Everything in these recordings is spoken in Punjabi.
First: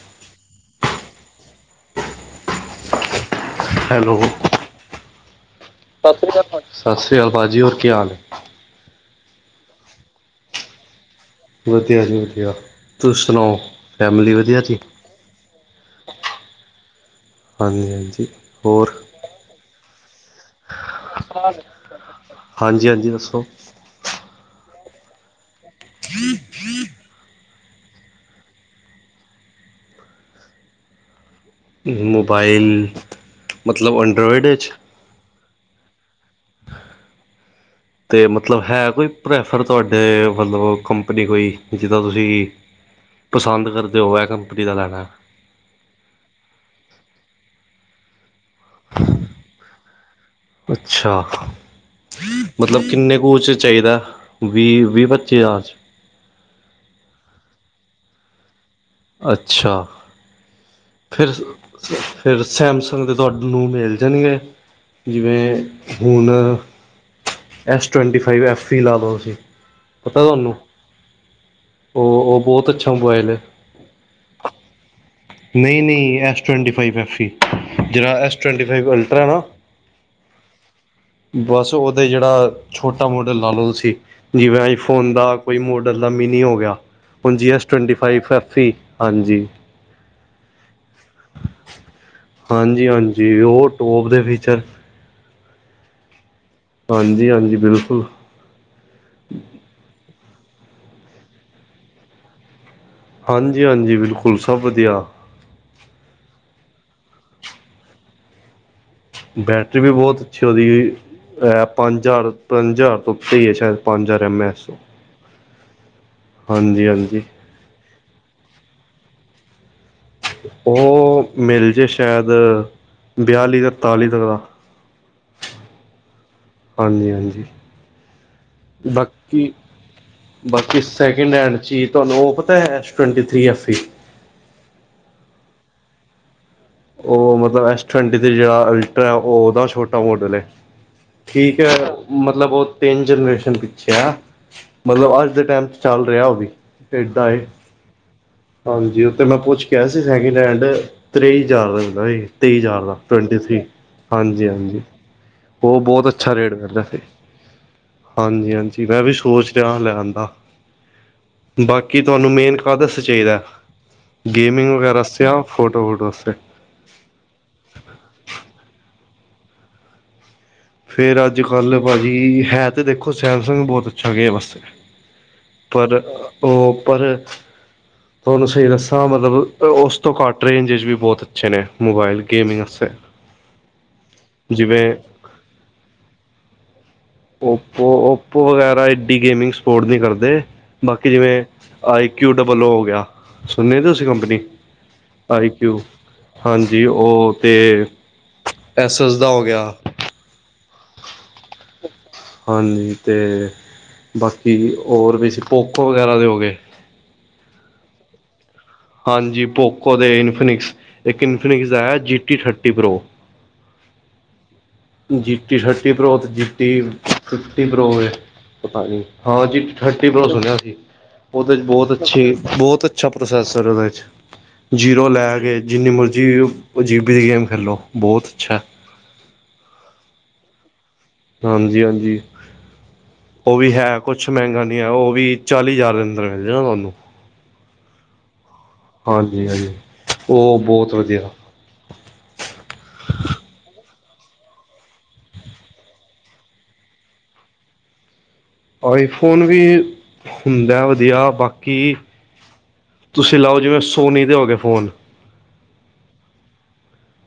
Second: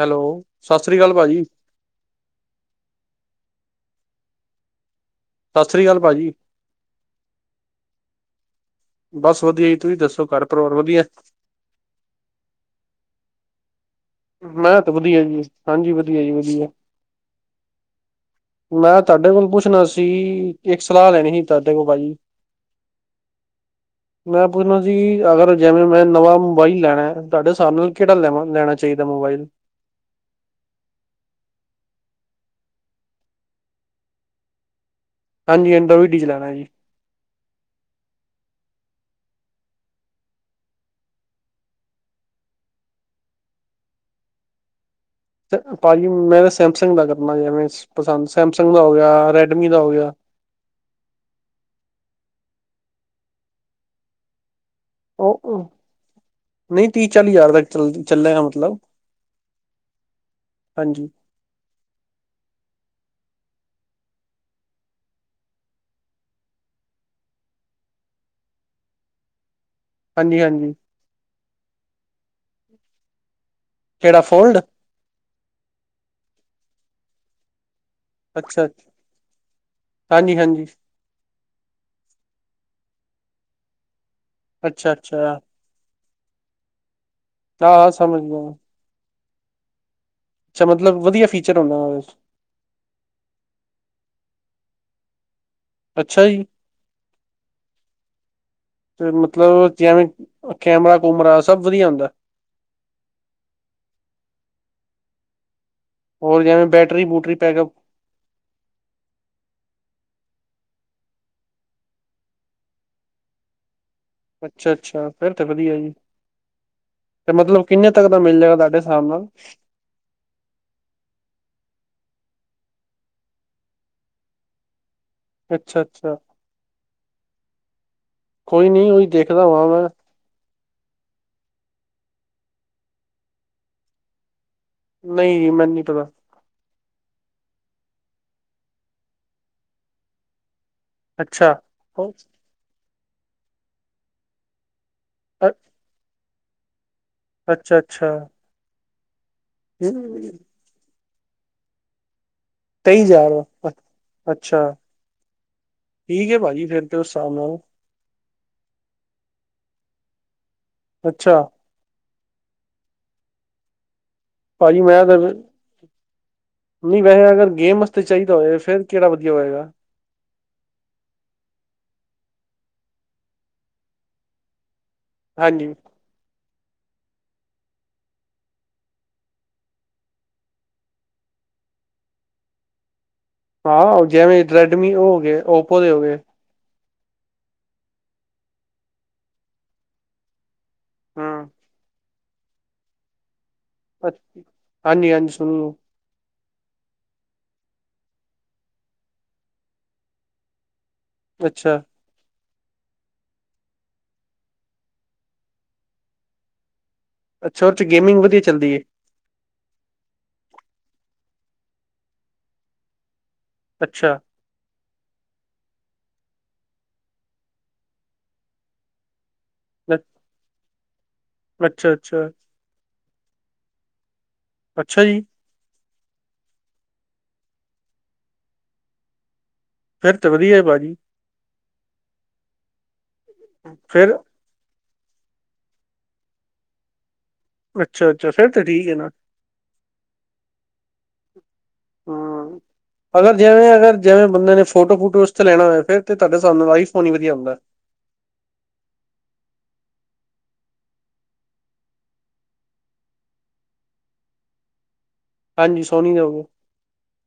ਹੈਲੋ। ਸਤਿ ਸ਼੍ਰੀ ਅਕਾਲ ਭਾਜੀ। ਹੈਲੋ ਸਤਿ ਸ੍ਰੀ ਅਕਾਲ ਸਤਿ ਭਾਜੀ ਸ਼੍ਰੀ ਅਕਾਲ। ਸਤਿ ਸ਼੍ਰੀ ਅਕਾਲ ਭਾਜੀ ਹੋਰ ਕੀ ਹਾਲ ਏ। ਬਸ ਵਧੀਆ, ਜੀ ਤੁਸੀਂ ਦੱਸੋ ਘਰ ਪਰਿਵਾਰ ਵਧੀਆ। ਵਧੀਆ ਜੀ ਵਧੀਆ, ਤੁਸੀਂ ਸੁਣਾਓ। ਫੈਮਿਲੀ ਵਧੀਆ ਜੀ ਮੈਂ ਤਾਂ ਵਧੀਆ ਜੀ, ਹਾਂਜੀ ਵਧੀਆ, ਜੀ ਵਧੀਆ। ਹਾਂਜੀ, ਹਾਂਜੀ ਹੋਰ ਮੈਂ ਤੁਹਾਡੇ ਕੋਲ ਪੁੱਛਣਾ ਸੀ? ਇੱਕ ਸਲਾਹ ਲੈਣੀ ਸੀ, ਤਾਡੇ ਕੋਲ ਭਾਜੀ। ਹਾਂਜੀ ਹਾਂਜੀ ਦੱਸੋ ਮੈਂ ਪੁੱਛਣਾ ਸੀ ਅਗਰ ਜਿਵੇਂ, ਮੈਂ ਨਵਾਂ ਮੋਬਾਈਲ ਲੈਣਾ। ਤੁਹਾਡੇ ਸਾਬ ਨਾਲ ਕਿਹੜਾ ਲੈ ਲੈਣਾ ਚਾਹੀਦਾ ਮੋਬਾਈਲ? ' ਮੋਬਾਇਲ। ਮਤਲਬ ਐਂਡਰਾਇਡ ਵਿੱਚ। ਹਾਂਜੀ। ਇਡਰੋਡੀਜ਼ ਲੈਣਾ ਜੀ। ਤੇ ਮਤਲਬ ਹੈ ਕੋਈ, ਪ੍ਰੈਫਰ ਤੁਹਾਡੇ ਵੱਲੋਂ ਮਤਲਬ ਕੰਪਨੀ ਕੋਈ ਜਿੱਦਾਂ ਤੁਸੀਂ ਪਸੰਦ ਕਰਦੇ ਓ, ਐ ਕੰਪਨੀ ਦਾ ਲੈਣਾ ਐ। ਭਾਜੀ। ਮੈਂ ਤਾਂ ਸੈਮਸੰਗ ਦਾ ਕਰਨਾ ਜਵੇਂ, ਪਸੰਦ ਸੈਮਸੰਗ ਦਾ ਹੋ ਗਿਆ ਰੈਡਮੀ ਦਾ ਹੋ ਗਿਆ। ਅੱਛਾ। ਮਤਲਬ ਕਿੰਨੇ ਕੁਚ ਚਾਹੀਦਾ। ਵੀਹ ਵੀਹ-ਪੱਚੀ ਹਜਾਰ ਉਹ ਵਿਚ। ਨਹੀਂ ਤੀਹ-ਚਾਲੀ ਹਜ਼ਾਰ ਤੱਕ ਚੱਲ ਚੱਲੇਗਾ। ਮਤਲਬ ਅੱਛਾ ਹਾਂਜੀ ਫਿਰ- ਫਿਰ ਸੈਮਸੰਗ ਦੇ ਤੁਹਾਾਨੂੰ ਮਿਲ ਜਾਣਗੇ। ਜਿਵੇਂ ਹੁਨ ਐਸ-ਟਵਟੀ-ਫਾਈਵ ਐਫ-ਵੀ ਲਾ ਲਓ ਤੁਸੀਂ। ਪਤਾ ਹਾਂਜੀ ਤੁਹਾਨੂੰ, ਹਾਂਜੀ ਉਹ-ਉਹ ਬਹੁਤ ਅੱਛਾ ਮੋਬਾਇਲ ਏ। ਕਿਹੜਾ ਫੋਲਡ? ਨਹੀਂ-ਨਹੀਂ ਐਸ ਟਵਾਟੀ-ਫਾਵੀ ਐਫ-ਸੀ। ਜਿਹੜਾ ਅੱਛਾ ਐਸ-ਟਵ-ਅਲਟਰਾ ਨਾ ਹਾਂਜੀ ਹਾਂਜੀ ਬਸ, ਉਹਦੇ ਜਿਹੜਾ ਛੋਟਾ- ਮੋਟਾ ਲਾਲੋ ਤੁਸੀਂ। ਜਿਵੇਂ ਆਈੋ ਫੋਨ ਦਾ ਅੱਛਾ-ਅੱਛਾ, ਕੋਈ ਮੋਡਲ ਦਾ ਮੀਨੀ ਹੋ ਗਿਆ। ਹੁਣ ਜੀ ਹਾਂ ਸਮਝ ਗਿਆ। ਐਸ-ਟੁਵਟੀ-ਫਾਈਵ-ਐਫ-ਈ। ਹਾਂਜੀ ਅੱਛਾ, ਮਤਲਬ ਵਧੀਆ ਫੀਚਰ ਹੁੰਦਾ, ਉਸ ਵਿੱਚ ਹਾਂਜੀ ਹਾਂਜੀ ਉਹ ਟੋਪ ਦੇ ਫੀਚਰ ਅੱਛਾ ਜੀ। ਹਾਂਜੀ, ਹਾਂਜੀ ਬਿਲਕੁਲ। ਤੇ ਮਤਲਬ ਜਿਵੇਂ ਕੈਮਰਾ ਕੂਮਰਾ ਸਭ ਵਧੀਆ ਹੁੰਦਾ। ਹਾਂਜੀ, ਹਾਂਜੀ ਬਿਲਕੁਲ ਸਭ ਵਧੀਆ। ਹੋਰ ਜਿਵੇਂ ਬੈਟਰੀ ਬੂਟਰੀ ਪੈਕਅਪ ਬੈਟਰੀ ਵੀ ਬਹੁਤ ਅੱਛੀ ਉਹਦੀ ਇਹ ਪੰਜ ਹਜ਼ਾਰ, ਪੰਜ ਹਜ਼ਾਰ ਤੋਂ ਉਤੇ ਈ ਹੈ ਸ਼ਾਇਦ ਪੰਜ ਹਜ਼ਾਰ। ਐਮ ਐਚ ਅੱਛਾ ਅੱਛਾ, ਫੇਰ ਤੇ ਵਧੀਆ ਜੀ। ਹਾਂਜੀ ਹਾਂਜੀ। ਤੇ ਮਤਲਬ ਕਿੰਨੇ ਤੱਕ ਦਾ ਮਿਲ ਜਾਏਗਾ ਤੁਹਾਡੇ ਹਿਸਾਬ ਨਾਲ ਉਹ ਮਿਲ ਜੇ ਸੈ਼ਦ ਬਿਆਲੀ ਤਰਤਾਲੀ ਤੱਕ ਦਾ ਅੱਛਾ ਅੱਛਾ। ਹਾਂਜੀ ਹਾਂਜੀ, ਕੋਈ ਨੀ ਉਹੀ ਦੇਖਦਾ ਬਾਕੀ ਵਾਂ ਮੈਂ, ਬਾਕੀ ਸੈਕਿੰਡ ਹੈਂਡ ਚੀਜ਼ ਤੁਹਾਨੂੰ ਉਹ ਪਤਾ ਐ S twenty three F E. ਨਈਂ ਮੈਨੂੰ ਨੀਂ ਪਤਾ ਉਹ ਮਤਲਬ ਐਸ ਟਵਟੀ ਜਿਹੜਾ ਅਲਟਰਾ ਉਹਦਾ ਛੋਟਾ ਮਾਡਲ ਐ। ਅੱਛਾ। ਠੀਕ ਐ, ਮਤਲਬ ਉਹ ਤਿੰਨ ਜਨਰੇਸ਼ਨ ਪਿੱਛੇ ਆ। ਮਤਲਬ ਅੱਜ ਦੇ ਟਾਈਮ ਚ ਚੱਲ ਰਿਹਾ ਉਹ ਵੀ, ਇਦਾਂ ਏ। ਅੱਛਾ-ਅੱਛਾ, ਹਾਂਜੀ, ਉਹ ਤੇ ਮੈਂ ਪੁੱਛ ਕਿਹਾ ਸੀ ਸੈਕਿੰਡ ਹੈਂਡ ਤਰੇਈ [unintelligible] ਸੀ। ਤੇਈ ਹਜ਼ਾਰ ਦਾ ਟਵੰਟੀ ਥ੍ਰੀ, ਹਾਂਜੀ ਅੱਛਾ, ਹਾਂਜੀ। ਉਹ ਬਹੁਤ ਠੀਕ ਅੱਛਾ ਹੈ ਰੇਟ ਭਾਜੀ ਕਰਦਾ ਫੇਰ ਤੇ ਸੀ ਉਸ ਹਿਸਾਬ ਨਾਲ, ਹਾਂਜੀ ਹਾਂਜੀ। ਮੈਂ ਵੀ ਸੋਚ ਰਿਹਾ ਲੈਣ ਦਾ ਅੱਛਾ। ਬਾਕੀ ਤੁਹਾਨੂੰ ਮੇਨ ਕਾਦੇ ਵਾਸਤੇ ਚਾਈਦਾ ਗੇਮਿੰਗ ਭਾਜੀ ਮੈਂ ਵਗੈਰਾਸਤੇ ਤਾਂ ਜਾਂ ਫੋਟੋ ਫੋਟੋਸਤੇ ਨਹੀਂ ਵੈਸੇ ਅਗਰ ਗੇਮ ਵਾਸਤੇ ਚਾਈਦਾ ਹੋਵੇ ਫਿਰ ਕਿਹੜਾ ਵਧੀਆ ਹੋਏਗਾ। ਫੇਰ ਅੱਜ ਕੱਲ੍ਹ ਪਾ ਜੀ ਹੈ ਤਾਂ ਦੇਖੋ, ਸੈਮਸੰਗ ਬਹੁਤ ਅੱਛਾ ਗੇਮ ਵਾਸਤੇ। ਹਾਂਜੀ। [unintelligible] ਉਹ ਪਰ ਤੁਹਾਨੂੰ ਸਹੀ ਦੱਸਾਂ ਮਤਲਬ ਉਸ ਤੋਂ ਘੱਟ ਰੇਂਜ ਚ ਵੀ ਬਹੁਤ ਅੱਛੇ ਨੇਂ, ਮੋਬਾਇਲ ਗੇਮਿੰਗ ਆਸਤੇ। ਹਾਂ, ਜਿਵੇਂ ਰੈਡਮੀ ਹੋ ਗਏ, ਓਪੋ ਦੇ ਹੋ ਗਏ। ਓਪੋ ਓਪੋ ਵਗੈਰਾ ਐ ਏਡੀ ਗੇਮਿੰਗ ਸਪੋਰਟ ਨਈਂ ਕਰਦੇ, ਬਾਕੀ ਜਿਵੇਂ ਹੂੰ ਆਈ ਕਿਊ ਡਬਲ ਓ ਹੋ ਗਿਆ ਸੁਣੇ ਤੁਂਸੀ ਅੱ- ਕੰਪਨੀ ਹਾਂਜੀ ਹਾਂਜੀ ਸੁਣੋ ਆਈਕਊ ਹਾਂਜੀ, ਉਹ ਅਤੇ ਐੱਸ ਐੱਸ ਦਾ ਹੋ ਗਿਆ। ਅੱਛਾ। ਹਾਂਜੀ ਤੇ ਬਾਕੀ ਹੋਰ ਵੀ ਸੀ ਪੋਕੋ ਵਗੈਰਾ ਦੇ ਹੋ ਗਏ। ਅੱਛਾ ਉਦੇ ਚ ਗੇਮਿੰਗ ਵਧੀਆ ਚੱਲਦੀ ਐ। ਹਾਂਜੀ ਪੋਕੋ ਦੇ ਇਨਫਿਨਿਕਸ, ਇੱਕ ਇਨਫੀਨਿਕਸ ਦਾ ਹੈ ਜੀ ਟੀ ਥਰਟੀ ਪ੍ਰੋ। ਅੱਛਾ। ਜੀਟੀ ਥਰਟੀ ਪ੍ਰੋ ਤੇ ਜੀਟੀ ਫਿਫਟੀ ਪ੍ਰੋ ਐ ਪਤਾ ਨੀਂ। ਹਾਂ ਜੀ ਅ- ਥਰਟੀ ਪਲੱਸ ਹੋ ਰਿਹਾ ਸੀ ਉਹਦੇ ' ਬਹੁਤ ਅੱਛਾ ਅੱਛਾ ਅੱਛੇ ਬਹੁਤ ਅੱਛਾ ਪ੍ਰੋਸੈਸ ਉਹਦੇ ' ਅੱਛਾ ਜੀਰੋ ਜੀ ਲੈ ਕੇ ਜਿੰਨੀ ਮਰਜ਼ੀ [unintelligible] ਦੀ ਗੇਮ ਖੇਲੋ ਬਹੁਤ ਅੱਛਾ ਫੇਰ ਚ ਵਧੀਆ ਹੈ ਭਾਜੀ ਹਾਂਜੀ ਹਾਂਜੀ ਉਹ ਵੀ ਹੈ ਫਿਰ ਕੁਛ ਮਹਿੰਗਾ ਉਹ ਵੀ ਚਾਲੀ ਹਜ਼ਾਰ ਦੇ ਅੰਦਰ ਮਿਲ ਜਾਣਾ ਤੁਹਾਨੂੰ ਅੱਛਾ ਅੱਛਾ, ਫਿਰ ਤੇ ਠੀਕ ਐ ਨਾਂ! ਹਾਂਜੀ ਹਾਂਜੀ ਉਹ ਬਹੁਤ ਵਧੀਆ ਹਾਂ। [unintelligible] ਅਗਰ ਜਿਵੇਂ ਅਗਰ ਜਿਵੇਂ ਬੰਦੇ ਨੇਂ ਫੋਟੋ ਫੂਟੋ ਵਾਸਤੇ ਲੈਣਾ ਹੋਇਆ, ਫਿਰ ਤੇ ਤਾਡੇ ਸਾਬ ਨਾਲ ਆਈਫੋਨ ਹੀ ਵਧੀਆ ਹੁੰਦਾ। ਆਈਫੋਨ ਵੀ ਹੁੰਦਾ ਵਧੀਆ ਬਾਕੀ ਤੁਸੀਂ ਲਾਓ, ਜਿਵੇਂ ਸੋਨੀ ਦੇ ਹੋ ਗਏ ਫੋਨ ਹਾਂਜੀ ਸੋਹਨੀ ਦੇ ਹੋਗੇ।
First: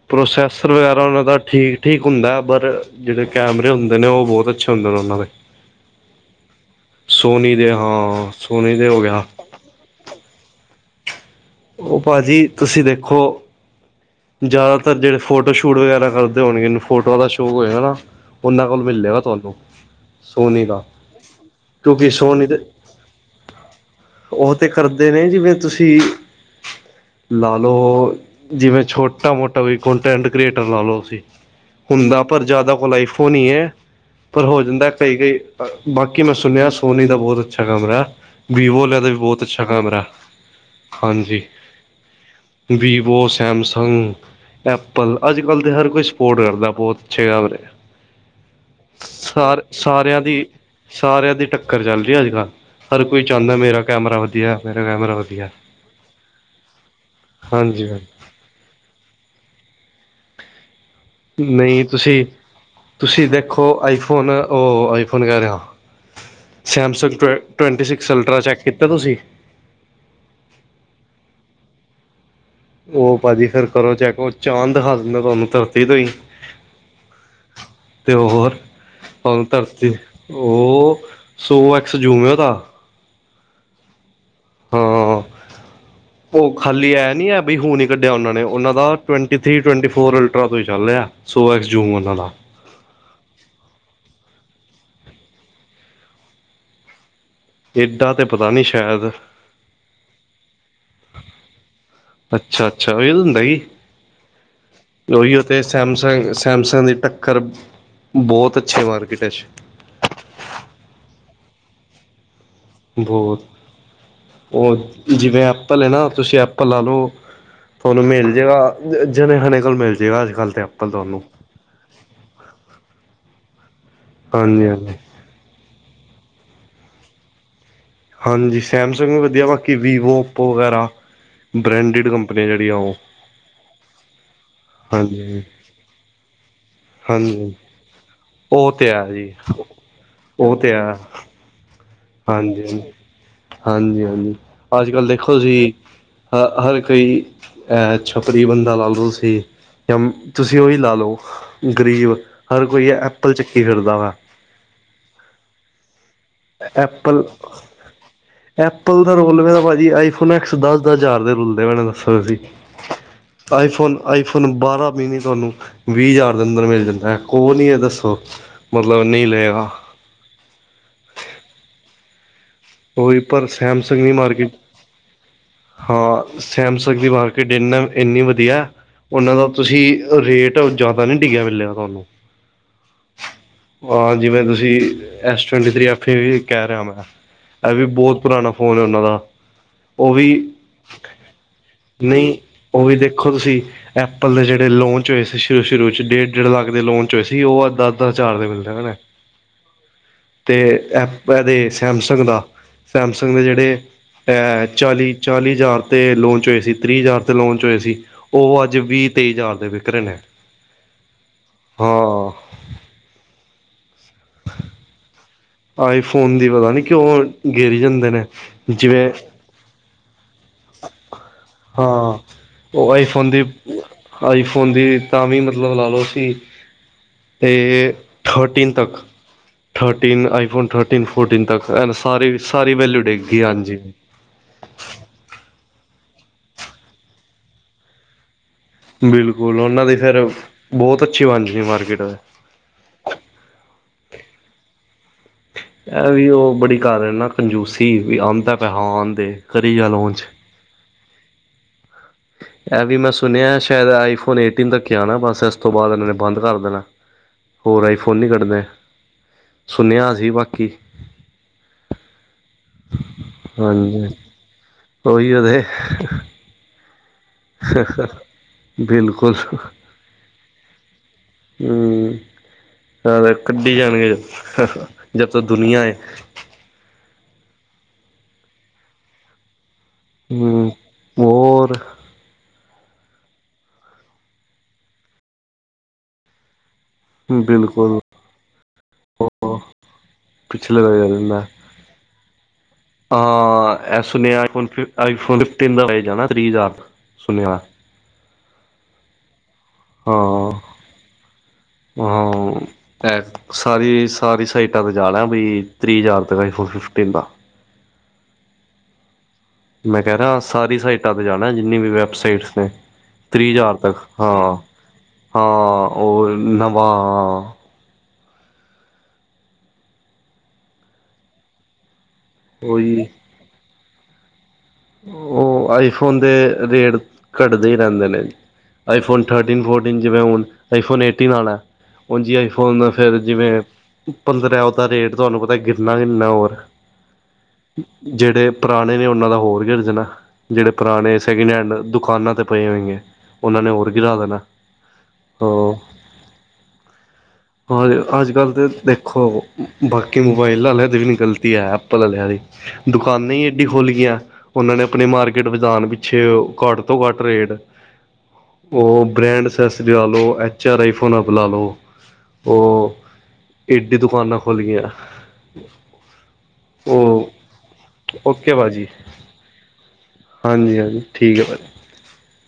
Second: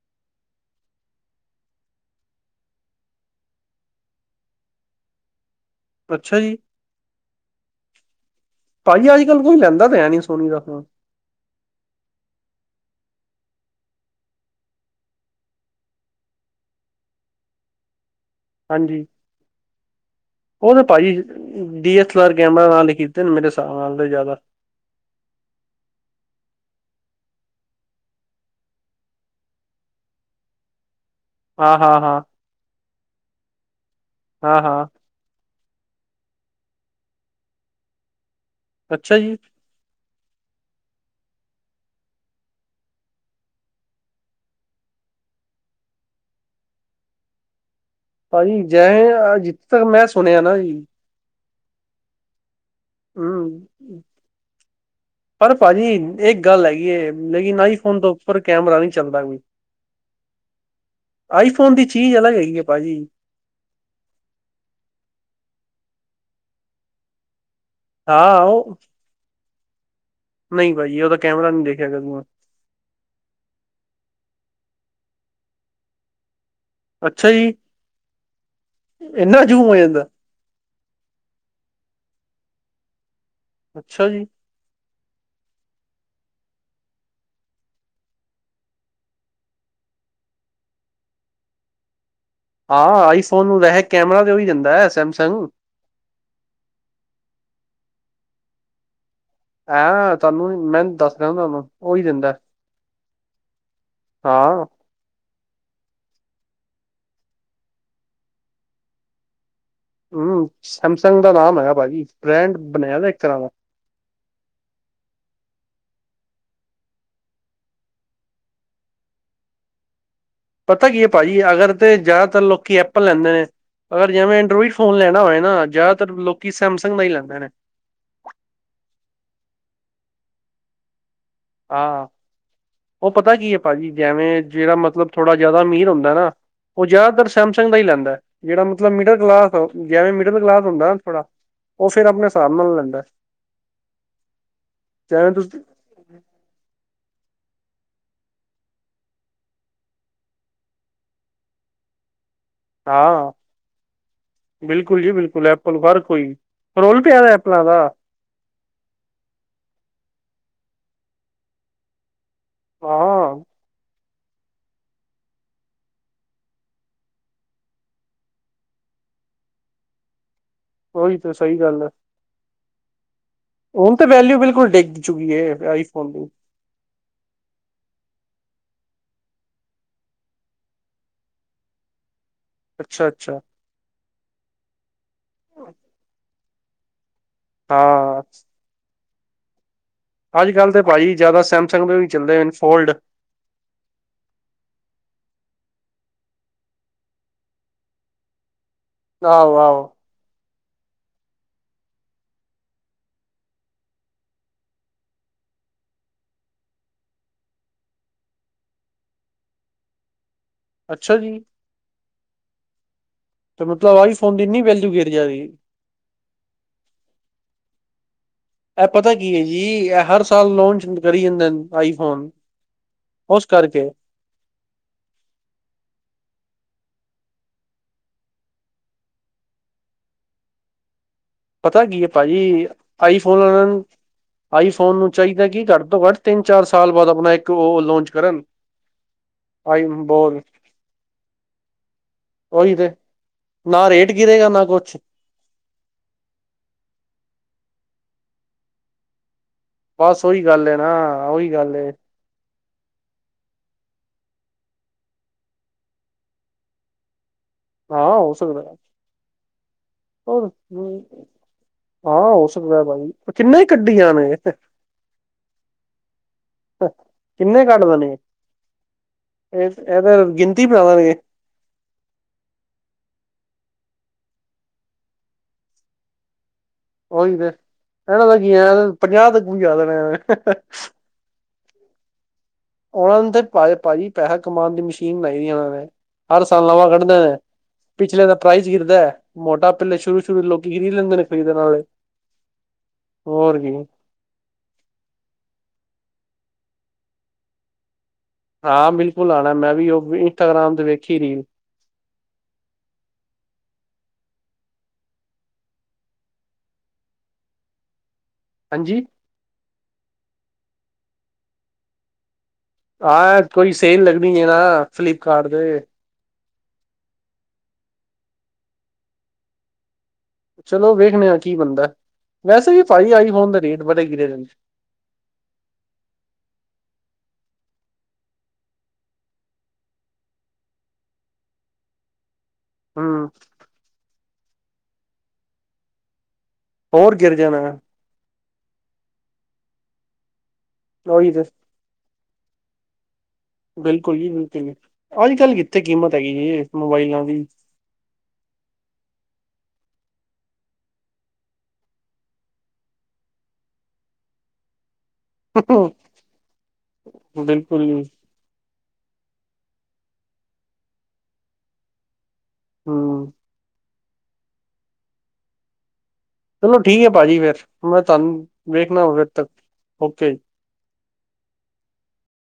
ਪ੍ਰੋਸੈਸਰ ਵਗੈਰਾ ਉਹਨਾਂ ਦਾ ਠੀਕ-ਠੀਕ ਹੁੰਦਾ, ਪਰ ਜਿਹੜੇ ਕੈਮਰੇ ਹੁੰਦੇ ਨੇਂ, ਉਹ ਬਹੁਤ ਅੱਛੇ ਹੁੰਦੇ ਨੇਂ ਉਹਨਾਂ ਦੇ। [unintelligible] ਅੱਛਾ ਜੀ। ਸੋਨੀ ਦੇ ਹਾਂ ਸੋਨੀ ਦੇ ਹੋ ਪਾਜੀ ਗਿਆ ਅੱਜ-ਕੱਲ ਕੋਈ ਲੈਂਦਾ ਤਾਂ ਹੈ ਨੀਂ ਸੋਨੀ ਦਾ ਫੋਨ। ਉਹ ਭਾਜੀ ਤੁਸੀਂ ਦੇਖੋ ਜਿਆਦਾਤਰ ਜਿਹੜੇ ਫੋਟੋ ਸ਼ੂਟ ਵਗੈਰਾ ਕਰਦੇ ਹੋਣਗੇ ਇਹਨ ਫੋਟੋਆਂ ਦਾ ਸ਼ੌਕ ਹੋਏਆਾ ਉਹਨਾਂ ਕੋਲ ਹਾਂਜੀ ਮਿਲਜੇ ਗਾ ਤੁਹਾਨੂੰ ਸੋਨੀ ਉਹ ਦਾ ਤੇ ਭਾਜੀ ਡੀ ਕਿਉਂਕਿ ਐਸ ਐਲ ਆਰ ਸੋਨੀ ਦੇ ਕੈਮਰਾ ਨਾਲ ਹੀ ਕੀਤੇ ਮੇਰੇ ਹਿਸਾਬ ਨਾਲ ਜ਼ਿਆਦਾ ਉਹ ਤੇ ਕਰਦੇ ਨੇ ਜਿਵੇਂ ਤੁਸੀਂ ਲਾ ਲਓ ਜਿਵੇਂ ਛੋਟਾ ਮੋਟਾ ਵੀ ਕੰਨਟੈਂਟ ਕ੍ਰੀਏਟਰ ਲਾ ਲਓ ਤੁਸੀ ਹਾਂ ਹਾਂ ਹਾਂ ਹੁੰਦਾ ਪਰ ਜ਼ਿਆਦਾ [unintelligible] ਹੋਣੀ ਹੈ ਪਰ ਹੋ ਹਾਂ ਹਾਂ ਜਾਂਦਾ ਸਹੀ ਕਈ ਬਾਕੀ ਮੈਂ ਸੁਣਿਆ ਸੋਨੀ ਦਾ ਬਹੁਤ ਅੱਛਾ ਕਮਰਾ ਵੀਵੋ ਲੈਦਾ ਵੀ ਬਹੁਤ ਅੱਛਾ ਅ ਕੈਮਰਾ ਹਾਂਜੀ ਵੀਵੋ ਸੈਮਸੰਗ ਹ ਐਪਲ ਅੱਜ ਕੱਲ ਤੇ ਹਰ ਕੋਈ ਸਪੋਰਟ ਕਰਦਾ ਬਹੁਤ ਅੱਛੇ [unintelligible] ਭਾਜੀ ਜੈ ਸਾਰ ਜਿੱਥੇ ਤੱਕ ਮੈਂ ਸਾਰਿਆਂ ਦੀ ਸੁਣਿਆ ਨਾ ਜੀ ਸਾਰਿਆਂ ਦੀ ਟੱਕਰ ਚੱਲ ਰਹੀ ਹੈ ਅੱਜ ਕੱਲ੍ਹ ਹਰ ਕੋਈ ਚਾਹੁੰਦਾ ਮੇਰਾ ਹੂੰ ਕੈਮਰਾ ਵਧੀਆ ਮੇਰਾ ਕੈਮਰਾ ਵਧੀਆ ਪਰ ਭਾਜੀ ਇਹ ਗੱਲ ਹੈਗੀ ਲੇਕਿਨ ਆਈ ਹਾਂਜੀ ਫੋਨ ਹਾਂ, ਤੋਂ ਪਰ ਕੈਮਰਾ ਨਹੀਂ ਚੱਲਦਾ [unintelligible] ਆਈਫੋਨ ਨਹੀਂ ਦੀ ਚੀਜ਼ ਤੁਸੀਂ ਅਲਗ ਹੈਗੀ ਹੈ ਭਾਜੀ ਤੁਸੀਂ ਦੇਖੋ ਈਫੋਨ ਉਹ ਈਫੋਨ ਕਹਿ ਰਿਆ ਸੇਮਸੰਗ ਟਵੈਂਟੀ ਸਿਕਸ ਅਲਟਰਾ ਹਾਂ ਚੈੱਕ ਉਹ ਕੀਤਾ ਤੁਸੀਂ ਨਹੀਂ ਭਾਜੀੀ ਉਹਦਾ ਕੈਮਰਾ ਨੀ ਦੇਖਿਆ ਤੁਸੀ ਉਹ ਭਾਜੀ ਫਰ ਕਰੋ ਚੈੱਕ ਚਾਂਦ ਦਿਖਾ ਦਿੰਦਾ ਤੁਹਾਨੂੰ ਧਰਤੀ ਤੇ ਹੀ ਅੱਛਾ ਜੀ ਤੇ ਹੋਰ ਭ ਇੰਨਾ ਜ਼ੂਮ ਹੋ ਧਰਤੀ ਜਾਂਦਾ ਉਹ ਸੋ ਐਕਸ [unintelligible] ਦਾ ਅੱਛਾ ਜੀ [unintelligible] ਹਾਂ ਉਹ ਖਾਲੀ ਇਹ ਨੀ ਹੈ ਬਈ ਹੁਨ ਈ ਕੱਢਿਆ ਉਹਨਾਂ ਨੇ ਉਹ ਦਾ ਟਵੈਂਟੀ ਥਰੀ ਟਵਟੀ ਫੋਰ ਅਲਟਰਾ ਤੋਂ ਹੀ ਚੱਲ ਰਿਆ ਸੋ [unintelligible] ਉਹਨਾਂ ਦਾ ਹਾਂ ਆਈਫੋਨ ਨੂੰ ਵੈਸੇ ਕੈਮਰਾ ਤੇ ਓਂਹੀ ਦਿੰਦਾ ਐ ਸੈਮਸੰਗ ਏਡਾ ਤੇ ਪਤਾ ਨਹੀਂ ਸ਼ਾਇਦ ਐਂ ਤੁਹਾਨੂੰ ਮੈਂ ਦੱਸ ਰਿਹਾ ਤੁਹਾਨੂੰ ਓਹੀ ਦਿੰਦਾ ਅੱਛਾ ਅੱਛਾ [unintelligible] ਹੁੰਦਾ ਜੀ ਹਾਂ ਉਹੀ ਉਥ ਸੈਮਸੰਗ ਸੈਮਸੰਗ ਦੀ ਟੱਕਰ ਬਹੁਤ ਅੱਛੀ ਮਾਰਕੀਟ ਹੂੰ ਸੈਮਸੰਗ ਦਾ ਨਾਮ ਹੈਗਾ ਭਾਜੀ ਬ੍ਰੈਂਡ ਬਣਿਆ ਦਾ ਇੱਕ ਤਰ੍ਹਾਂ ਬਹੁਤ ਦਾ ਉਹ ਜਿਵੇਂ ਐਪਲ ਹੈ ਨਾ ਤੁਸੀਂ ਐਪਲ ਲੈ ਲਓ ਤੁਹਾਨੂੰ ਮਿਲ ਜਵੇਗਾ ਜਣੇ ਹਣੇ ਕੋਲ ਮਿਲ ਜਏ ਗਾ ਅੱਜ ਕੱਲ੍ਹ ਤਾਂ ਪਤਾ ਐਪਲ ਕੀ ਹੈ ਤੁਹਾਨੂੰ ਭਾਜੀ ਅਗਰ ਤੇ ਜ਼ਿਆਦਾਤਰ ਲੋਕੀ ਐਪਲ ਲੈਂਦੇ ਨੇ ਅਗਰ ਜਿਵੇਂ ਹਾਂਜੀ ਐਂਡਰੋਇਡ ਹਾਂਜੀ ਫੋਨ ਲੈਣਾ ਹੋਵੇ ਨਾ ਜ਼ਿਆਦਾਤਰ ਲੋਕੀ ਸੈਮਸੰਗ ਦਾ ਹੀ ਲੈਂਦੇ ਨੇ ਹਾਂਜੀ ਸੈਮਸੰਗ ਵੀ ਵਧੀਆ ਬਾਕੀ ਵੀਵੋ ਉਪੋ ਵਗੇਰਾ ਹਾਂ ਬਰਾਂਡਿਡ ਕੰਪਨੀ ਦੇ ਉਹ ਪਤਾ ਕੀ ਹੈ ਭਾਜੀ ਜਿਵੇਂ ਜਿਹੜਾ ਮਤਲਬ ਥੋੜਾ ਹਾਂਜੀ ਜਿਆਦਾ ਅਮੀਰ ਹੁੰਦਾ ਨਾ ਉਹ ਜ਼ਿਆਦਾਤਰ ਹਾਂਜੀ ਸੈਮਸੰਗ ਦਾ ਹੀ ਲੈਂਦਾ ਏ ਜਿਹੜਾ ਉਹ ਤੇ ਮਤਲਬ ਹੈ ਮਿਡਲ ਜੀ ਕਲਾਸ ਜਵੇਂ ਮਿਡਲ ਉਹ ਕਲਾਸ ਤੇ ਹੁੰਦਾ ਹੈ ਨਾ ਥੋੜਾ ਉਹ ਫੇਿਰ ਆਪਣੇ ਹਿਸਾਬ ਨਾਲ ਹਾਂਜੀ ਲੈਂਦਾ ਹਾਂਜੀ ਹਾਂਜੀ ਅੱਜ ਕੱਲ੍ਹ ਦੇਖੋ [unintelligible] ਤੁਸੀਂ ਹ ਹਰ ਕੋਈ ਅਹ [unintelligible] ਬੰਦਾ ਲਾ ਲਓ ਤੁਸੀ ਜਾਂ ਤੁਸੀਂ ਉਹੀ ਲਾ ਲਓ ਗਰੀਬ ਹਰ ਕੋਈ ਹਾਂ ਐਪਲ ਚੱਕੀ ਫੇਿਰਦਾ ਵਾ ਬਿਲਕੁਲ ਜੀ ਬਿਲਕੁਲ ਐਪਲ ਹਰ ਕੋਈ ਰੋਲ ਐਪਲ ਪਿਆਦਾ ਐਪਲਾਂ ਦਾ ਐਪਲ ਦਾ ਰੁਲ ਮ ਤਾਂ ਭਾਜੀੀ ਆਈਫੋਨ ਐਕਸ ਦਸ ਦਸ ਹਜ਼ਾਰ ਦੇ ਰੁਲਦੇ ਮੈਨ ਦੱਸੋ ਤੁਸੀਂ ਹਾਂ [unintelligible] ਆਈ ਫੋਨ ਆਈਫੋਨ ਬਾਰਾਂ ਮੀਨੀ ਤੁਹਾਨੂੰ ਵੀਹ ਹਜ਼ਾਰ ਦੇ ਅੰਦਰ ਮਿਲ ਜਾਂਦਾ ਹੈ ਉਹ ਨਹੀ ਹੈ ਦੱਸੋ ਮਤਲਬ ਨਹੀਂ ਲਏਗਾ ਉਹੀ ਤਾਂ ਸਹੀ ਗੱਲ ਆ ਉਹੀ ਪਰ ਹੁਣ ਸੈਮਸੰਗ ਤਾਂ ਦੀ ਵੈਲਿਊ ਮਾਰਕੀਟ ਬਿਲਕੁਲ ਡਿੱਗ ਚੁੱਕੀ ਆਈਫੋਨ ਦੀ ਹਾਂ ਸੈਮਸੰਗ ਦੀ ਮਾਰਕੀਟ ਇੰਨਾ ਇੰਨੀ ਵਧੀਆ ਉਹਨਾਂ ਦਾ ਤੁਸੀਂ ਰੇਟ ਜ਼ਿਆਦਾ ਨਹੀ ਡਿੱਗਿਆ ਮਿਲਿਆ ਤੁਹਾਨੂੰ ਅੱਛਾ ਅੱਛਾ ਹਾਂ ਜਿਵੇਂ ਤੁਸੀਂ ਐਸ ਟਵਥਫ ਵੀ ਕਹਿ ਰਿਹਾ ਮੈਂ ਇਹ ਵੀ ਬਹੁਤ ਹਾਂ ਪੁਰਾਣਾ ਫੋਨ ਹੈ ਉਹਨਾਂ ਦਾ ਉਹ ਵੀ ਅੱਜ ਕੱਲ੍ਹ ਤਾਂ ਭਾ ਜੀ ਜ਼ਿਆਦਾ ਸੈਮਸੰਗ ਦੇ ਵੀ ਨਹੀਂ ਚੱਲਦੇ ਉਹ ਇਨਫੋਲਡ ਵੀ ਦੇਖੋ ਤੁਸੀਂ ਐਪਲ ਦੇ ਜਿਹੜੇ ਲੋਂਚ ਹੋਏ ਸੀ ਸ਼ੁਰੂ ਸ਼ੁਰੂ ਚ ਡੇਢ ਡੇਢ ਲੱਖ ਦੇ ਲੋਂਚ ਹੋਏ ਸੀ ਉਹ ਅੱਧਾ ਅੱਧਾ ਚਾਰ ਦਾ ਮਿਲਦਾ ਹਨਾ ਆਹੋ ਆਹੋ ਅਤੇ ਐ ਇਹਦੇ ਸੈਮਸੰਗ ਦਾ ਸੈਮਸੰਗ ਦੇ ਜਹੜੇ ਚਾਲੀ ਚਾਲੀ ਹਜ਼ਾਰ 'ਤੇ ਲੌਚ ਹੋਏ ਸੀ ਤਰੀਹ ਹਜ਼ਾਰ 'ਤੇ ਲੌਚ ਹੋਏ ਸੀ ਉਹ ਅੱਜ ਵੀਹ ਤੇਈ ਹਜ਼ਾਰ ਦੇ ਵਿਕਰੇਨ ਨੇ ਅੱਛਾ ਜੀ ਹਾਂ ਤੇ ਮਤਲਬ ਆਈਫੋਨ ਦੀ ਇਨੀ ਬੈਲੂ ਗਰ ਜਾ ਰਹੀ ਆਈਫੋਨ ਦੀ ਪਤਾ ਨੀ ਕਿਉ ਉਹ ਗਿਰ ਜਾਂਦੇ ਨੇ ਜਿਵੇਂ ਪਤਾ ਕੀ ਹੈ ਜੀ ਇਹ ਹਰ ਸਾਲ ਲੋਂਚ ਕਰੀ ਜਾਂਦੇ ਹਾਂ ਆਈਫੋਨ ਉਹ ਆਈਫੋਨ ਦੀ ਉਸ ਕਰਕੇ ਆਈਫੋਨ ਦੀ ਤਾਂ ਵੀ ਮਤਲਬ ਲਾ ਲਓ ਸੀ ਅਤੇ ਥਰਟੀਨ ਤੱਕ ਥਰਟੀਨ ਆਈਫੋਨ ਥਰਟੀ ਨ ਪਤਾ ਤ ਕੀ ਹੈ ਸਾਰੀ ਭਾਜੀ ਸਾਰੀ ਵੈਲਊ ਡਿੱਗ ਗਈ ਆਈਫੋਨ ਉਹਨਾਂ ਹਾਂਜੀ ਨੂੰ ਆਈਫੋਨ ਨੂੰ ਚਾਹੀਦਾ ਕਿ ਘੱਟ ਤੋਂ ਘੱਟ ਤਿੰਨ ਚਾਰ ਸਾਲ ਬਾਅਦ ਆਪਣਾ ਇੱਕ ਉਹ ਲੋਂਚ ਕਰਨ ਬਿਲਕੁਲ ਆਈ ਉਹਨਾਂ ਦੀ ਫੇਿਰ ਬੋਲ ਬਹੁਤ ਅੱਛੀ ਵੰ ਸੀ ਮਾਰਕੀਟ ਦੇ ਉਹੀ ਤੇ ਨਾ ਰੇਟ ਗੀਰੇਗਾ ਨਾ ਕੁ ਵਚੇ ਇਹ ਵੀ ਉਹ ਬੜੀ ਕਰ ਰਹੇ ਨਾ ਕੰਜੂਸੀ ਵੀ ਆਉਂਦਾ ਪੈਸ ਦੇ ਬਸ ਉਓਹੀ ਗੱਲ ਏ ਨਾ ਉਓਹੀ ਗੱਲ ਇਹ ਵੀ ਮੈਂ ਸੁਣਿਆ ਸ਼ਾਇਦ ਆਈਫੋਨ ਏਟੀਨ ਤੱਕ ਆਉਣਾ ਬਸ ਇਸ ਤੋਂ ਬਾਅਦ ਇਹਨਾਂ ਨੇ ਬੰਦ ਕਰ ਦੇਣਾ ਹੋਰ ਹਾਂ ਆਈਫੋਨ ਨਹੀਂ ਹੋ ਕੱਢਦਾ ਸਕਦਾ ਹੋਰ ਹਾਂ ਹੋ ਸਕਦਾ ਭਾਜੀ ਕਿੰਨਾ ਹੀ ਹਾਂਜੀ ਗੱਡੀਆਂਣ ਇਥੇ ਉਹੀ ਉਹਦੇ ਕਿੰਨੇ ਕੱਟ ਦੇ ਨੇਗੇ ਬਿਲਕੁਲ ਇਹ ਇਹਦੇ ਗਿਣਤੀ ਬਣਾ ਦੇ ਨੇਗੇ ਹਮ ਹਾਂ ਕੱਢੀ ਜਾਣਗੇ ਜਦ ਤ ਦੁਨੀਆਂ ਹੈ ਉਓਹੀ ਤੇ ਇਹਨਾਂ ਦਾ ਕੀ ਆ ਪੰਜਾਹ ਤੱਕ ਵੀ ਜਾ ਦੇਣਾ ਐ ਹੂੰ ਹੋਰ ਉਹਨਾਂ ਨੇ ਤੇ ਭਾਜੀ ਪੈਸਾ ਕਮਾਉਣ ਦੀ ਮਸ਼ੀਨ ਲਾਈ ਦੀ ਉਹਨਾਂ ਨੇ ਹਰ ਸਾਲ ਲਵਾਂ ਕੱਢ ਬਿਲਕੁਲ ਪਿਛਲੇ ਦਾ ਪ੍ਰਾਈਜ਼ ਗਿਰਦਾ ਮੋਟਾ ਪਹਿਲੇ ਸ਼ੁਰੂ ਸ਼ੁਰੂ ਲੋਕ ਪਿਛਲੇ ਦਾ ਗਿਰੀ ਲੈਂਦੇ ਨੇ ਰਹਿੰਦਾ ਖਰੀਦਣ ਨਾਲੇ [inaudible] ਹਾਂ ਸੁਣਿਆ ਫ [unintelligible] ਨ ਦਾ ਜਾਣਾ ਤਹ ਹਜ਼ਾਰ ਸੁਨਿਆ ਦਾ [unintelligible] ਹਾਂ ਬਿਲਕੁਲ ਆਊਣਾ ਮੈਂ ਵੀ ਉਹ ਇੰਸਟਾਗ੍ਰਾਮ ਤੇ ਵੇਖੀ ਰੀਲ ਹ [unintelligible] ਸਾਰੀ ਸਾਰੀ ਸਾਈਟਾਂ ਤੇ ਜਾ ਲਿਆ ਬਈ ਤੀਹ ਹਜ਼ਾਰ ਤ ਫ ਫਿਫਟੀਨ ਦਾ ਹਾਂਜੀ ਮੈਂ ਕਹਿ ਰਿਹਾ ਸਾਰੀ ਸਾਈਟਾਂ ਤੇ ਜਾਣਾ ਜਿੰਨੀ ਵੀ ਵੈਬਸਾਈਟਸ ਨੇ ਹਾਂ ਤੀਹ ਕੋਈ ਹਜ਼ਾਰ ਤੱਕ ਸੇਲ ਲੱਗਣੀ ਹੈ ਹਾਂ ਨਾ ਹਾਂ ਫਲਿੱਪਕਾਰਟ ਤੇ ਉਹ ਨਵਾਂ ਹਾਂ ਚਲੋ ਵੇਖਣੇ ਆ ਕੀ ਬੰਦਾ ਵੈਸੇ ਵੀ ਉਹੀ ਭਾਈ ਆਈ ਫੋਨ ਦਾ ਰੇਟ ਬੜੇ ਗਿਰੇ ਰਦੇ ਉਹ ਆਈਫੋਨ ਦੇ ਰੇਟ ਘੱਟਦੇ ਹੀ ਰਹਿੰਦੇ ਨੇ ਆਈ ਫੋਨ ਥਰਟੀਨ ਫੋਰਟੀਨ ਜਿਵੇਂ ਹੁਣ ਆਈੋਨ ਏਟੀਨ ਆਾ ਹੈ ਉ ਜੀ ਆਈਫੋਨ ਫਿਰ ਹੂੰ ਜਿਵੇਂ ਪੰਦਰਾਂ ਉਹਦਾ ਰੇਟ ਤੁਹਾਨੂੰ ਪਤਾ ਗਿਰਨਾ ਕਿੰਨਾ ਹੋਰ ਹੋਰ ਗਿਰ ਜਾਣਾ ਜਿਹੜੇ ਪੁਰਾਣੇ ਨੇ ਉਹਨਾਂ ਦਾ ਹੋਰ ਗਿਰ ਜਾਣਾ ਜਿਹੜੇ ਪੁਰਾਣੇ ਉਹੀ ਤੇ ਸੈਕਿੰਡ ਹੈਂਡ ਦੁਕਾਨਾਂ ਤੇ ਪਈਵਗੇ [unintelligible] ਬਿਲਕੁਲ ਜੀ ਬਿਲਕੁਲ ਜੀ ਅੱਜ ਕੱਲ੍ਹ ਕਿੱਥੇ ਕੀਮਤ ਹੈਗੀ ਜੀ ਇਹ ਮੋਬਾਈਲਾਂ ਦੀ ਹ ਅੱਜ ਕੱਲ ਤਾਂ ਦੇਖੋ ਬਾਕੀ ਮੋਬਾਇਾਈਲ ਵਾਲਿਆਂ ਦੀ ਵੀ ਨਹੀਂ ਗਲਤੀ ਹੈ ਐਪਲ ਵਾਲਿਆਂ ਦੀ [unintelligible] ਦੁਕਾਨਾਂ ਹੀ ਐਡੀ ਖੁਲ ਗਈਆਂ ਉਹਨਾਂ ਨੇ ਆਪਣੇ ਮਾਰ ਟ ਵਉਣ ਪਿੱਛੇ ਘੱਟ ਤੋਂ ਘੱਟ ਰੇਟ ਬਿਲਕੁਲ ਜੀ [unintelligible] ਉਹ ਬ੍ਰੈਂਡ ਸੈੱਸ ਜੋ ਲਓ H R iPhone Apple ਲ ਲੋ [unintelligible] ਹਮ ਏਡੀ ਦੁਕਾਨਾਂ ਖੁਲ ਗਈਆਂ ਚਲੋ ਠੀਕ ਹੈ ਉਹ ਭਾਜੀ ਫੇਿਰ ਮੈਂ ਤੁਹਾਨੂੰ ਓਕੇ ਭਾਅ ਜੀ ਵੇਖਣਾ ਫਿਰ ਤੱਕ ਓਕੇ [unintelligible] ਹਾਂਜੀ ਹਾਂਜੀ ਠੀਕ ਹੈ ਭਾਜੀ